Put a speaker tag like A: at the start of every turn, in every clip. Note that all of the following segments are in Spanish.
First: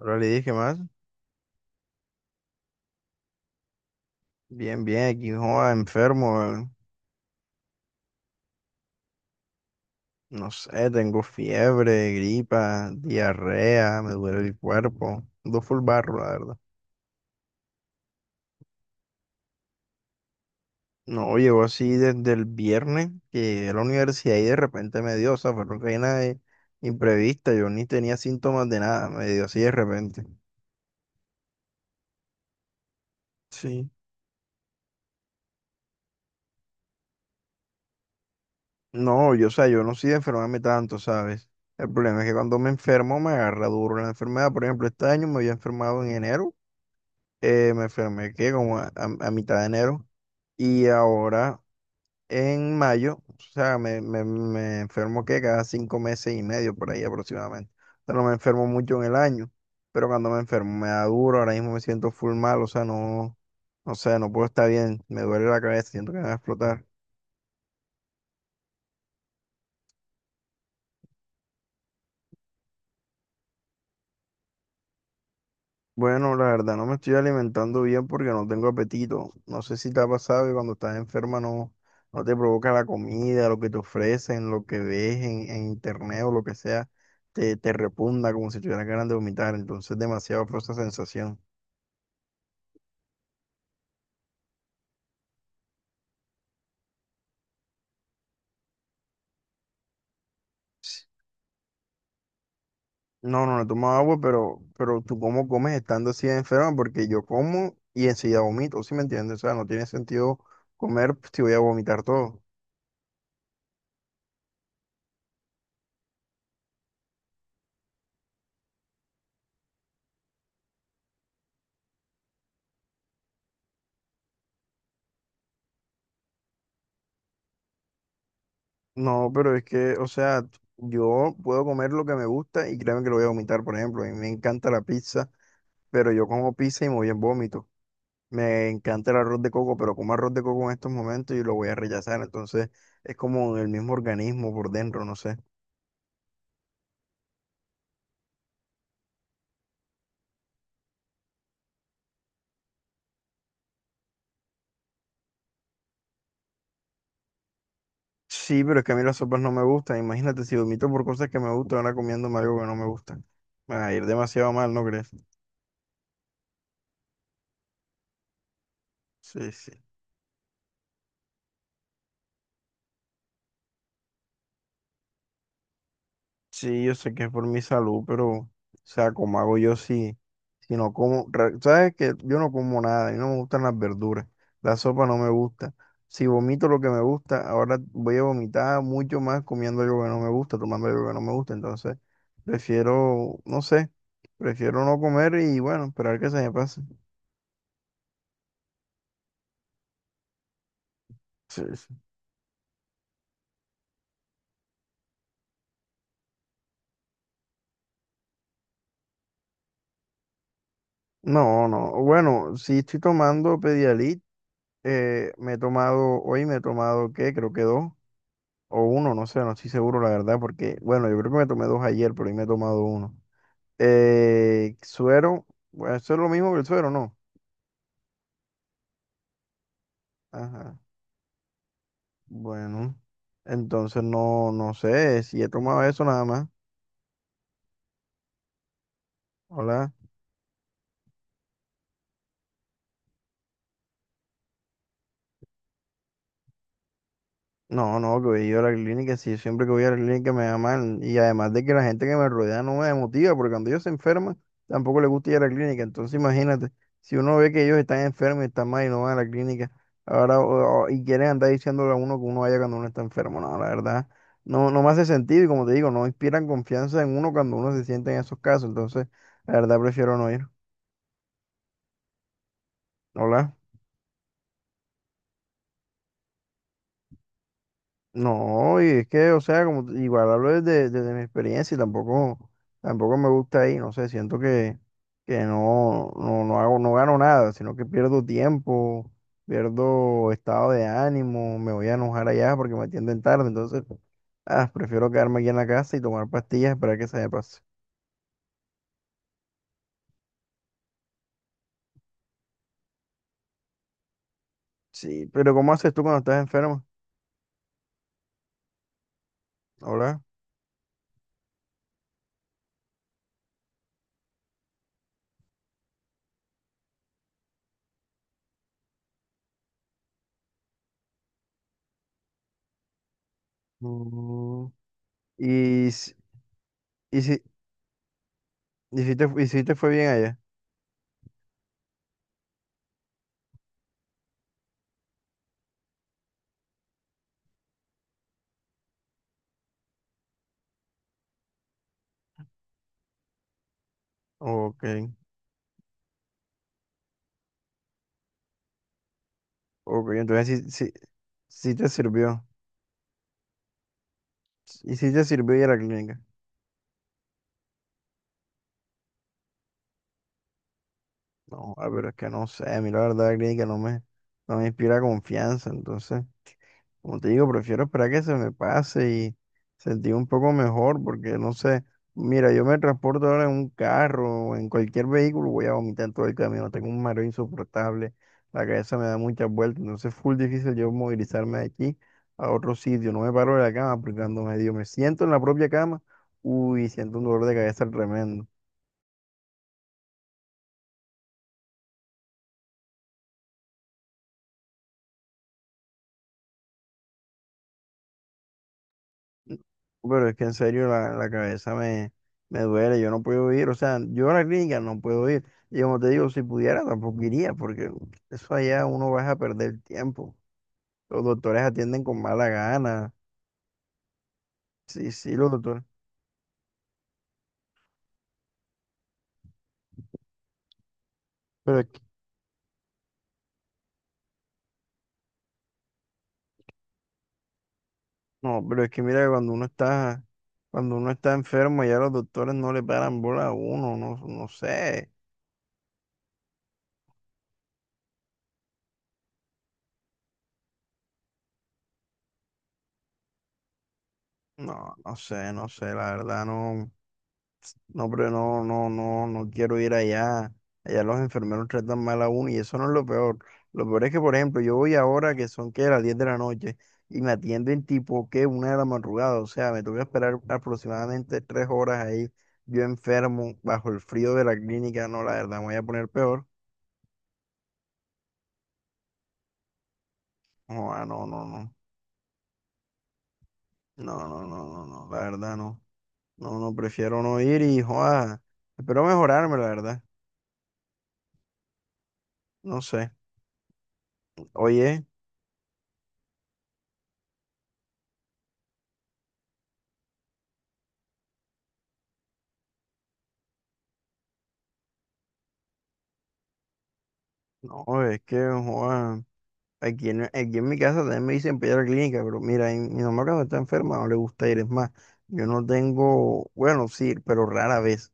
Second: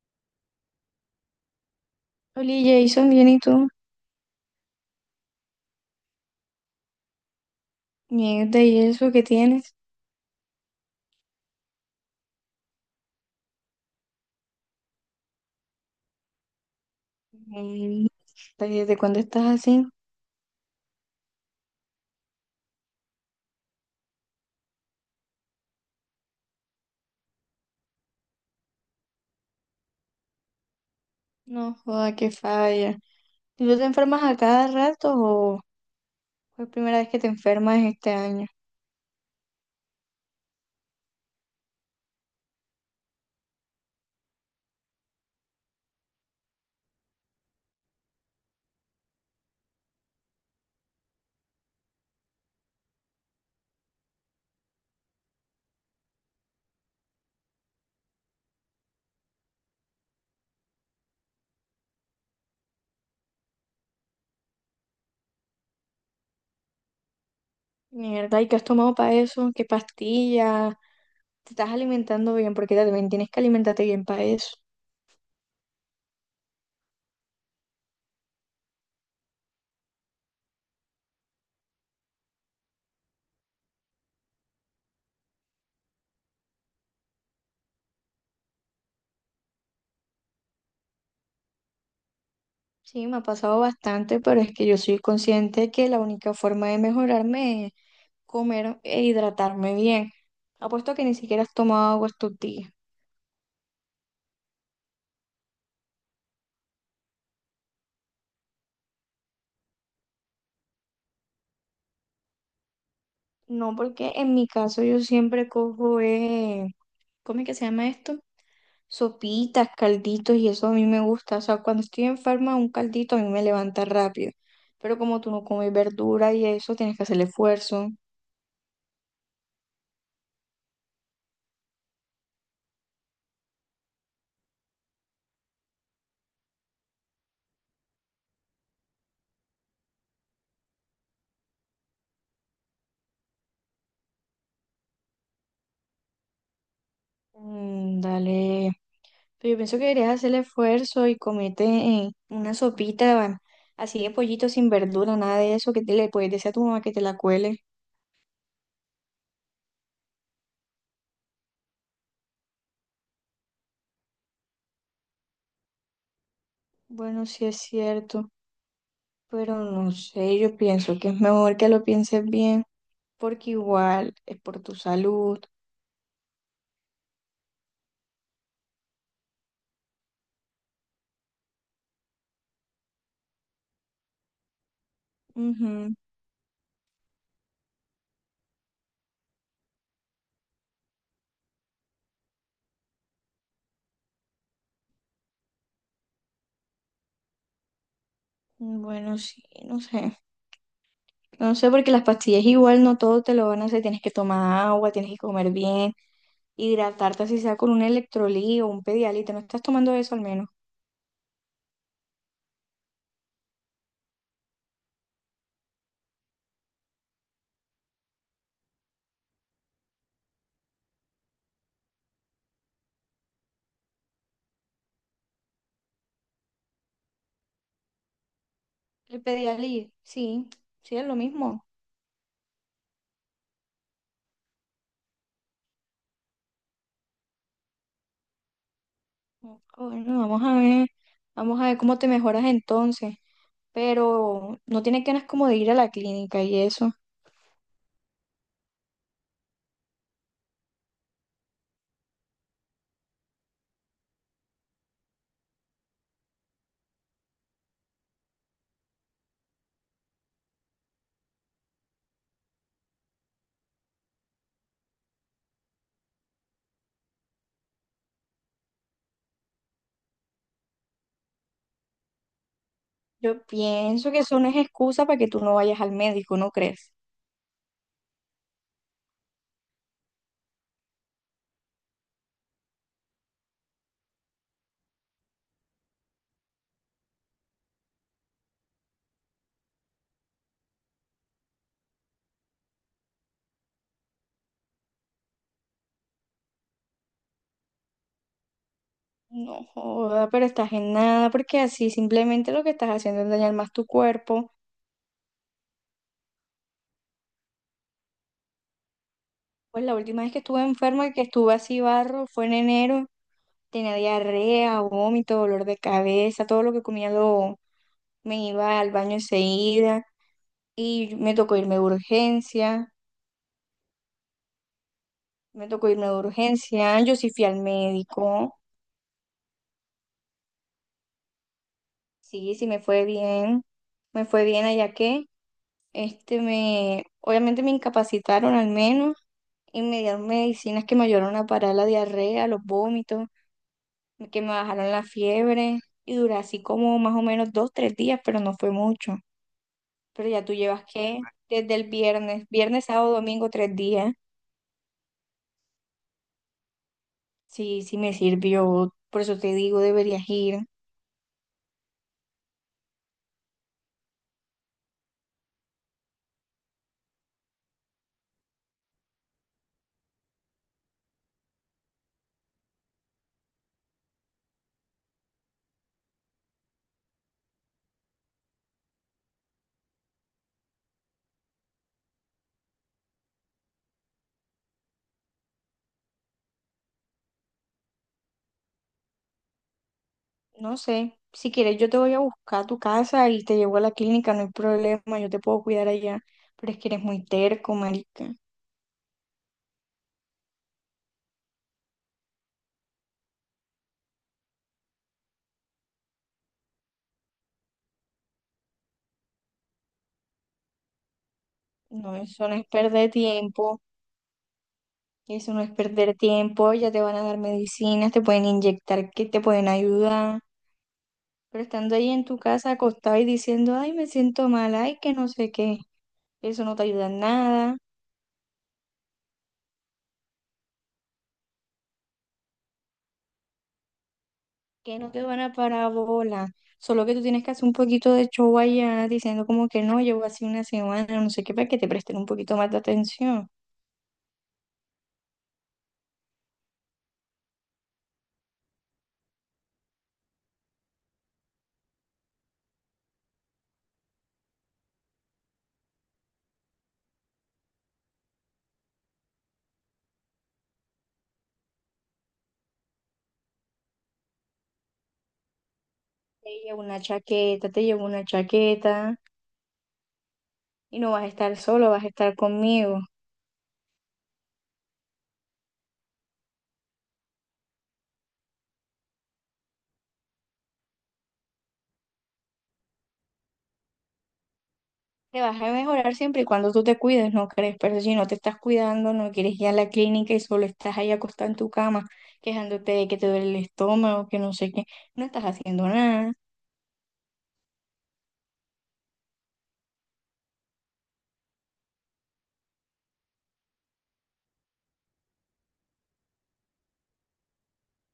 A: Ahora le dije más.
B: Oli, Jason, bien, ¿y tú?
A: Bien, bien, aquí joda, enfermo.
B: Mierda, ¿y eso que tienes?
A: No sé, tengo fiebre, gripa, diarrea, me duele el cuerpo. Ando full barro, la verdad.
B: Mm, ¿desde cuándo estás así?
A: No, llegó así desde el viernes que llegué a la universidad y de repente me dio, o sea, fue una vaina imprevista. Yo ni tenía síntomas de nada, me dio así de repente.
B: No, joda, qué falla. ¿Y tú te
A: Sí.
B: enfermas a cada rato o fue la primera vez que te enfermas este año?
A: No, yo, o sea, yo no soy de enfermarme tanto, ¿sabes? El problema es que cuando me enfermo me agarra duro la enfermedad. Por ejemplo, este año me había enfermado en enero. Me enfermé que como a mitad de enero y ahora en mayo. O sea, me enfermo que cada 5 meses y medio por ahí aproximadamente. O sea, no me enfermo mucho en el año, pero cuando me enfermo me da duro. Ahora mismo me siento full mal, o sea, no, no sé, no puedo estar bien, me duele la cabeza, siento que me va a explotar.
B: Mierda, ¿y qué has tomado para eso? ¿Qué pastillas? ¿Te estás alimentando bien? Porque también tienes que alimentarte bien para eso.
A: Bueno, la verdad no me estoy alimentando bien porque no tengo apetito. No sé si te ha pasado que cuando estás enferma no, no te provoca la comida, lo que te ofrecen, lo que ves en internet o lo que sea, te repugna como si tuvieras ganas de vomitar. Entonces, demasiado fue esa sensación.
B: Sí, me ha pasado bastante, pero es que yo soy consciente que la única forma de mejorarme es comer e hidratarme bien. Apuesto a que ni siquiera has tomado agua estos días.
A: No, no, no tomo agua, pero tú cómo comes estando así de enferma, porque yo como y enseguida vomito, ¿sí me entiendes? O sea, no tiene sentido comer pues, si voy a vomitar todo.
B: No, porque en mi caso yo siempre cojo, ¿cómo es que se llama esto? Sopitas, calditos y eso a mí me gusta. O sea, cuando estoy enferma, un caldito a mí me levanta rápido. Pero como tú no comes verdura y eso, tienes que hacer el esfuerzo.
A: No, pero es que, o sea, yo puedo comer lo que me gusta y créeme que lo voy a vomitar. Por ejemplo, a mí me encanta la pizza, pero yo como pizza y me voy en vómito. Me encanta el arroz de coco, pero como arroz de coco en estos momentos y lo voy a rechazar. Entonces, es como el mismo organismo por dentro, no sé.
B: Mm, dale. Pero yo pienso que deberías hacer el esfuerzo y comete una sopita así de pollito sin verdura, nada de eso, que te le puedes decir a tu mamá que te la cuele.
A: Sí, pero es que a mí las sopas no me gustan. Imagínate, si vomito por cosas que me gustan, ahora comiéndome algo que no me gusta. Me va a ir demasiado mal, ¿no crees?
B: Bueno, sí es cierto,
A: Sí,
B: pero
A: sí.
B: no sé, yo pienso que es mejor que lo pienses bien, porque igual es por tu salud.
A: Sí, yo sé que es por mi salud, pero, o sea, ¿cómo hago yo si no como? ¿Sabes que yo no como nada, y no me gustan las verduras, la sopa no me gusta?
B: Ujú.
A: Si vomito lo que me gusta, ahora voy a vomitar mucho más comiendo algo que no me gusta, tomando algo que no me gusta. Entonces, prefiero, no sé, prefiero no comer y, bueno, esperar que se me pase.
B: Bueno, sí, no sé. No
A: Sí,
B: sé, porque
A: sí.
B: las pastillas igual no todo te lo van a hacer. Tienes que tomar agua, tienes que comer bien, hidratarte así sea con un electrolí o un Pedialyte. ¿Te no estás tomando eso al menos?
A: No, no. Bueno, si estoy tomando Pedialyte. Me he tomado, hoy me he tomado, ¿qué? Creo que dos. O uno, no sé, no estoy seguro la verdad, porque, bueno, yo creo que me tomé dos ayer, pero hoy me he tomado uno. Suero, bueno, eso es lo mismo que el suero, ¿no?
B: El Pedialyte, sí,
A: Ajá.
B: sí es lo mismo.
A: Bueno, entonces no, no sé si he tomado eso nada más. Hola.
B: Bueno, vamos a ver cómo te mejoras entonces. Pero no tienes ganas como de ir a la clínica y eso.
A: No, no, que voy yo a la clínica, sí, siempre que voy a la clínica me da mal. Y además de que la gente que me rodea no me motiva, porque cuando ellos se enferman, tampoco les gusta ir a la clínica. Entonces, imagínate, si uno ve que ellos están enfermos y están mal y no van a la clínica, ahora y quieren andar diciéndole a uno que uno vaya cuando uno está enfermo. No, la verdad, no me hace sentido y, como te digo, no inspiran confianza en uno cuando uno se siente en esos casos. Entonces, la verdad prefiero no ir.
B: Yo
A: Hola.
B: pienso que eso no es excusa para que tú no vayas al médico, ¿no crees?
A: No, y es que, o sea, como igual hablo desde mi experiencia y tampoco me gusta ahí, no sé, siento que no, no, no hago, no gano nada, sino que pierdo tiempo, pierdo estado de ánimo, me voy a enojar allá porque me atienden tarde, entonces, ah, prefiero quedarme aquí en la casa y tomar pastillas para que se me pase.
B: No joda, pero estás en nada, porque así simplemente lo que estás haciendo es dañar más tu cuerpo.
A: Sí, pero ¿cómo haces tú cuando estás enfermo?
B: Pues la
A: Hola.
B: última vez que estuve enferma, que estuve así barro, fue en enero. Tenía diarrea, vómito, dolor de cabeza, todo lo que comía lo, me iba al baño enseguida. Y me tocó irme de urgencia,
A: Mm.
B: me tocó
A: Y,
B: irme
A: si-
B: de urgencia. Yo
A: y
B: sí
A: si,
B: fui al médico,
A: y si te fue bien allá.
B: sí, sí me fue bien allá que, me, obviamente me incapacitaron al menos y me dieron medicinas que me ayudaron a parar la diarrea, los vómitos, que me
A: Ok.
B: bajaron la fiebre y duré así como más o menos dos, tres días, pero no fue mucho.
A: Ok,
B: Pero ya tú
A: entonces
B: llevas
A: sí, sí,
B: que
A: sí
B: desde
A: te
B: el
A: sirvió.
B: viernes, viernes, sábado, domingo, tres días.
A: Y sí te sirvió ir a la clínica.
B: Sí, sí me sirvió, por eso te digo, deberías ir.
A: No, ah, pero es que no sé, a mí la verdad la clínica no me inspira confianza, entonces. Como te digo, prefiero esperar que se me pase y sentir un poco mejor, porque no sé, mira, yo me transporto ahora en un carro o en cualquier vehículo, voy a vomitar todo el camino, tengo un mareo insoportable, la cabeza me da muchas vueltas. Entonces, es full difícil yo movilizarme de aquí a otro sitio, no me paro de la cama, porque cuando medio me siento en la propia cama, uy, siento un dolor de cabeza tremendo.
B: No sé, si quieres yo te voy a buscar a tu casa y te llevo a la clínica, no hay problema, yo te puedo cuidar allá, pero es que eres muy terco, marica.
A: Pero es que en serio la cabeza me duele, yo no puedo ir, o sea, yo a la clínica no puedo ir. Y como te digo, si pudiera tampoco iría, porque eso allá uno va a perder tiempo. Los doctores atienden
B: No,
A: con mala
B: eso no es perder
A: gana,
B: tiempo.
A: sí, sí, los
B: Eso no es
A: doctores.
B: perder tiempo, ya te van a dar medicinas, te pueden inyectar, que te pueden ayudar, pero
A: Pero es
B: estando
A: que,
B: ahí en tu casa acostado y diciendo, ay, me siento mal, ay, que no sé qué, eso no te ayuda en nada,
A: no, pero es que mira, cuando uno está enfermo, ya los doctores no le paran bola a uno, no, no
B: que
A: sé,
B: no te van a parábola, solo que tú tienes que hacer un poquito de show allá diciendo como que no, llevo así una semana, no sé qué, para que te presten un poquito más de atención.
A: no, no sé, no sé, la verdad no. No, pero no, no, no, no quiero ir allá. Allá los enfermeros tratan mal a uno y eso no es lo peor. Lo peor es que, por ejemplo, yo voy ahora que son que las 10 de la noche y me atienden tipo que 1 de la madrugada. O sea, me tuve que esperar aproximadamente 3 horas ahí, yo enfermo, bajo el frío de la clínica. No, la verdad, me voy a poner peor.
B: Te llevo una chaqueta, te llevo una chaqueta y
A: Joa,
B: no vas
A: no,
B: a
A: no,
B: estar
A: no.
B: solo, vas a estar conmigo.
A: No, no, no, no, no. La verdad, no. No, no, prefiero no ir y, joa, espero mejorarme, la verdad. No sé. Oye,
B: Te vas a mejorar siempre y cuando tú te cuides, ¿no crees? Pero si no te estás cuidando, no quieres ir a la clínica y solo estás ahí acostada en tu cama, quejándote de que te duele el estómago, que no sé qué, no estás haciendo nada.
A: no, es que, joa. Aquí en, aquí en mi casa también me dicen para ir a la clínica, pero mira, mi mamá cuando está enferma no le gusta ir, es más, yo no tengo, bueno, sí, pero rara vez,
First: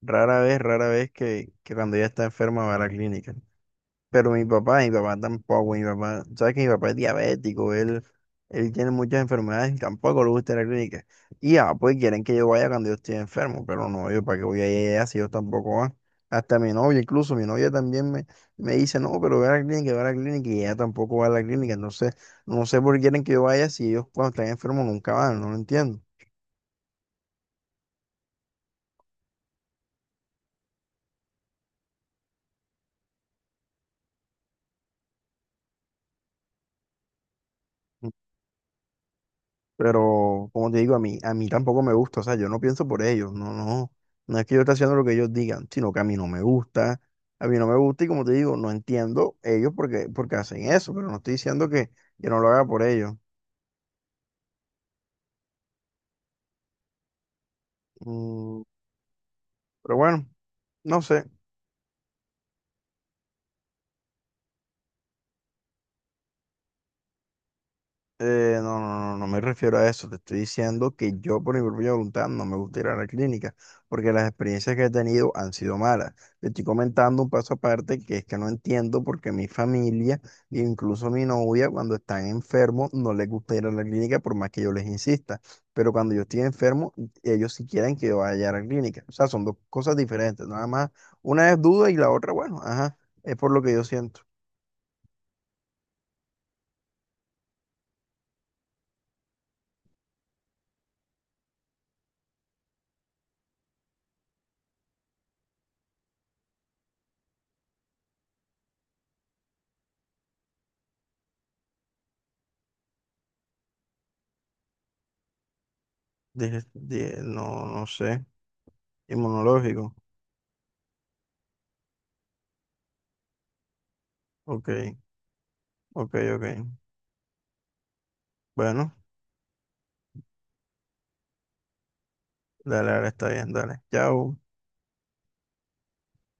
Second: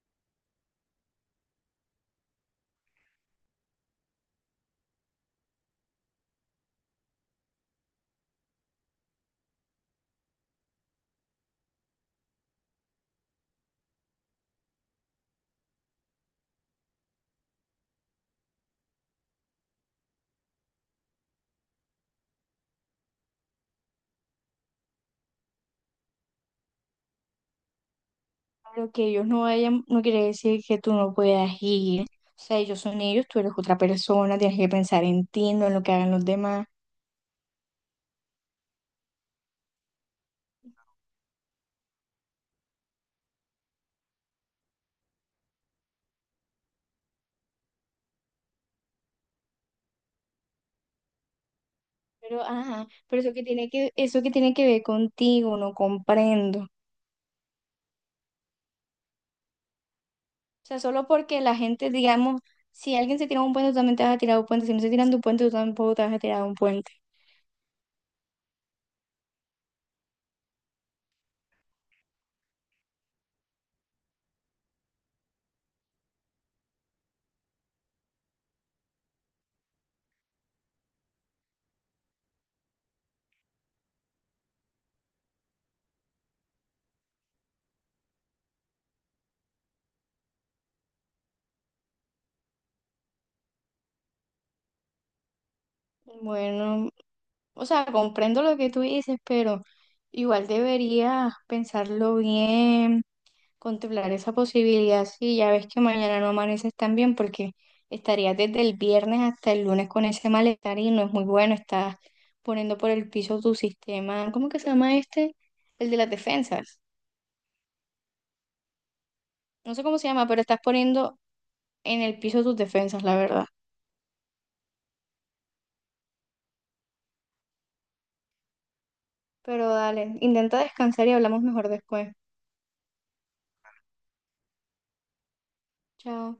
A: rara vez, rara vez que cuando ella está enferma va a la clínica. Pero mi papá tampoco, mi papá, sabes que mi papá es diabético, él tiene muchas enfermedades y tampoco le gusta ir a la clínica. Y ya, pues quieren que yo vaya cuando yo estoy enfermo, pero no, yo para qué voy a ir allá si yo tampoco voy. Hasta mi novia, incluso mi novia también me dice, no, pero ve a la clínica, ve a la clínica, y ella tampoco va a la clínica, entonces no sé por qué quieren que yo vaya si ellos cuando están enfermos nunca van, no lo entiendo.
B: Lo que ellos no vayan, no quiere decir que tú no puedas ir. O sea, ellos son ellos, tú eres otra persona, tienes que pensar en ti, no en lo que hagan los demás.
A: Pero, como te digo, a mí tampoco me gusta, o sea, yo no pienso por ellos, no, no, no es que yo esté haciendo lo que ellos digan, sino que a mí no me gusta, a mí no me gusta y, como te digo, no entiendo ellos porque, porque hacen eso, pero no estoy diciendo que yo no
B: Pero,
A: lo haga por
B: ajá,
A: ellos.
B: pero eso que tiene que ver contigo, no comprendo.
A: Mm, pero bueno,
B: O sea,
A: no
B: solo
A: sé.
B: porque la gente, digamos, si alguien se tira de un puente, tú también te vas a tirar de un puente. Si no se tiran de un puente, tú tampoco te vas a tirar de un puente.
A: No, no, no, no me refiero a eso. Te estoy diciendo que yo por mi propia voluntad no me gusta ir a la clínica porque las experiencias que he tenido han sido malas. Te estoy comentando un paso aparte que es que no entiendo por qué mi familia, e incluso mi novia, cuando están enfermos no les gusta ir a la clínica por más que yo les insista. Pero cuando yo estoy enfermo, ellos sí quieren que yo vaya a la clínica. O sea, son dos cosas diferentes. Nada más, una es duda y la otra, bueno, ajá, es por lo que yo siento.
B: Bueno, o sea, comprendo lo que tú dices, pero igual deberías pensarlo bien, contemplar esa posibilidad. Sí, ya ves que mañana no amaneces tan bien porque estarías desde el viernes hasta el lunes con ese malestar y no es muy bueno. Estás poniendo por el piso tu sistema, ¿cómo que se llama este? El de las defensas.
A: No, no sé,
B: No sé
A: inmunológico.
B: cómo se llama, pero estás poniendo en el piso tus defensas, la verdad.
A: Ok, ok, ok. Bueno,
B: Pero dale, intenta descansar y hablamos mejor después.
A: dale, ahora está bien, dale. Chao.
B: Chao.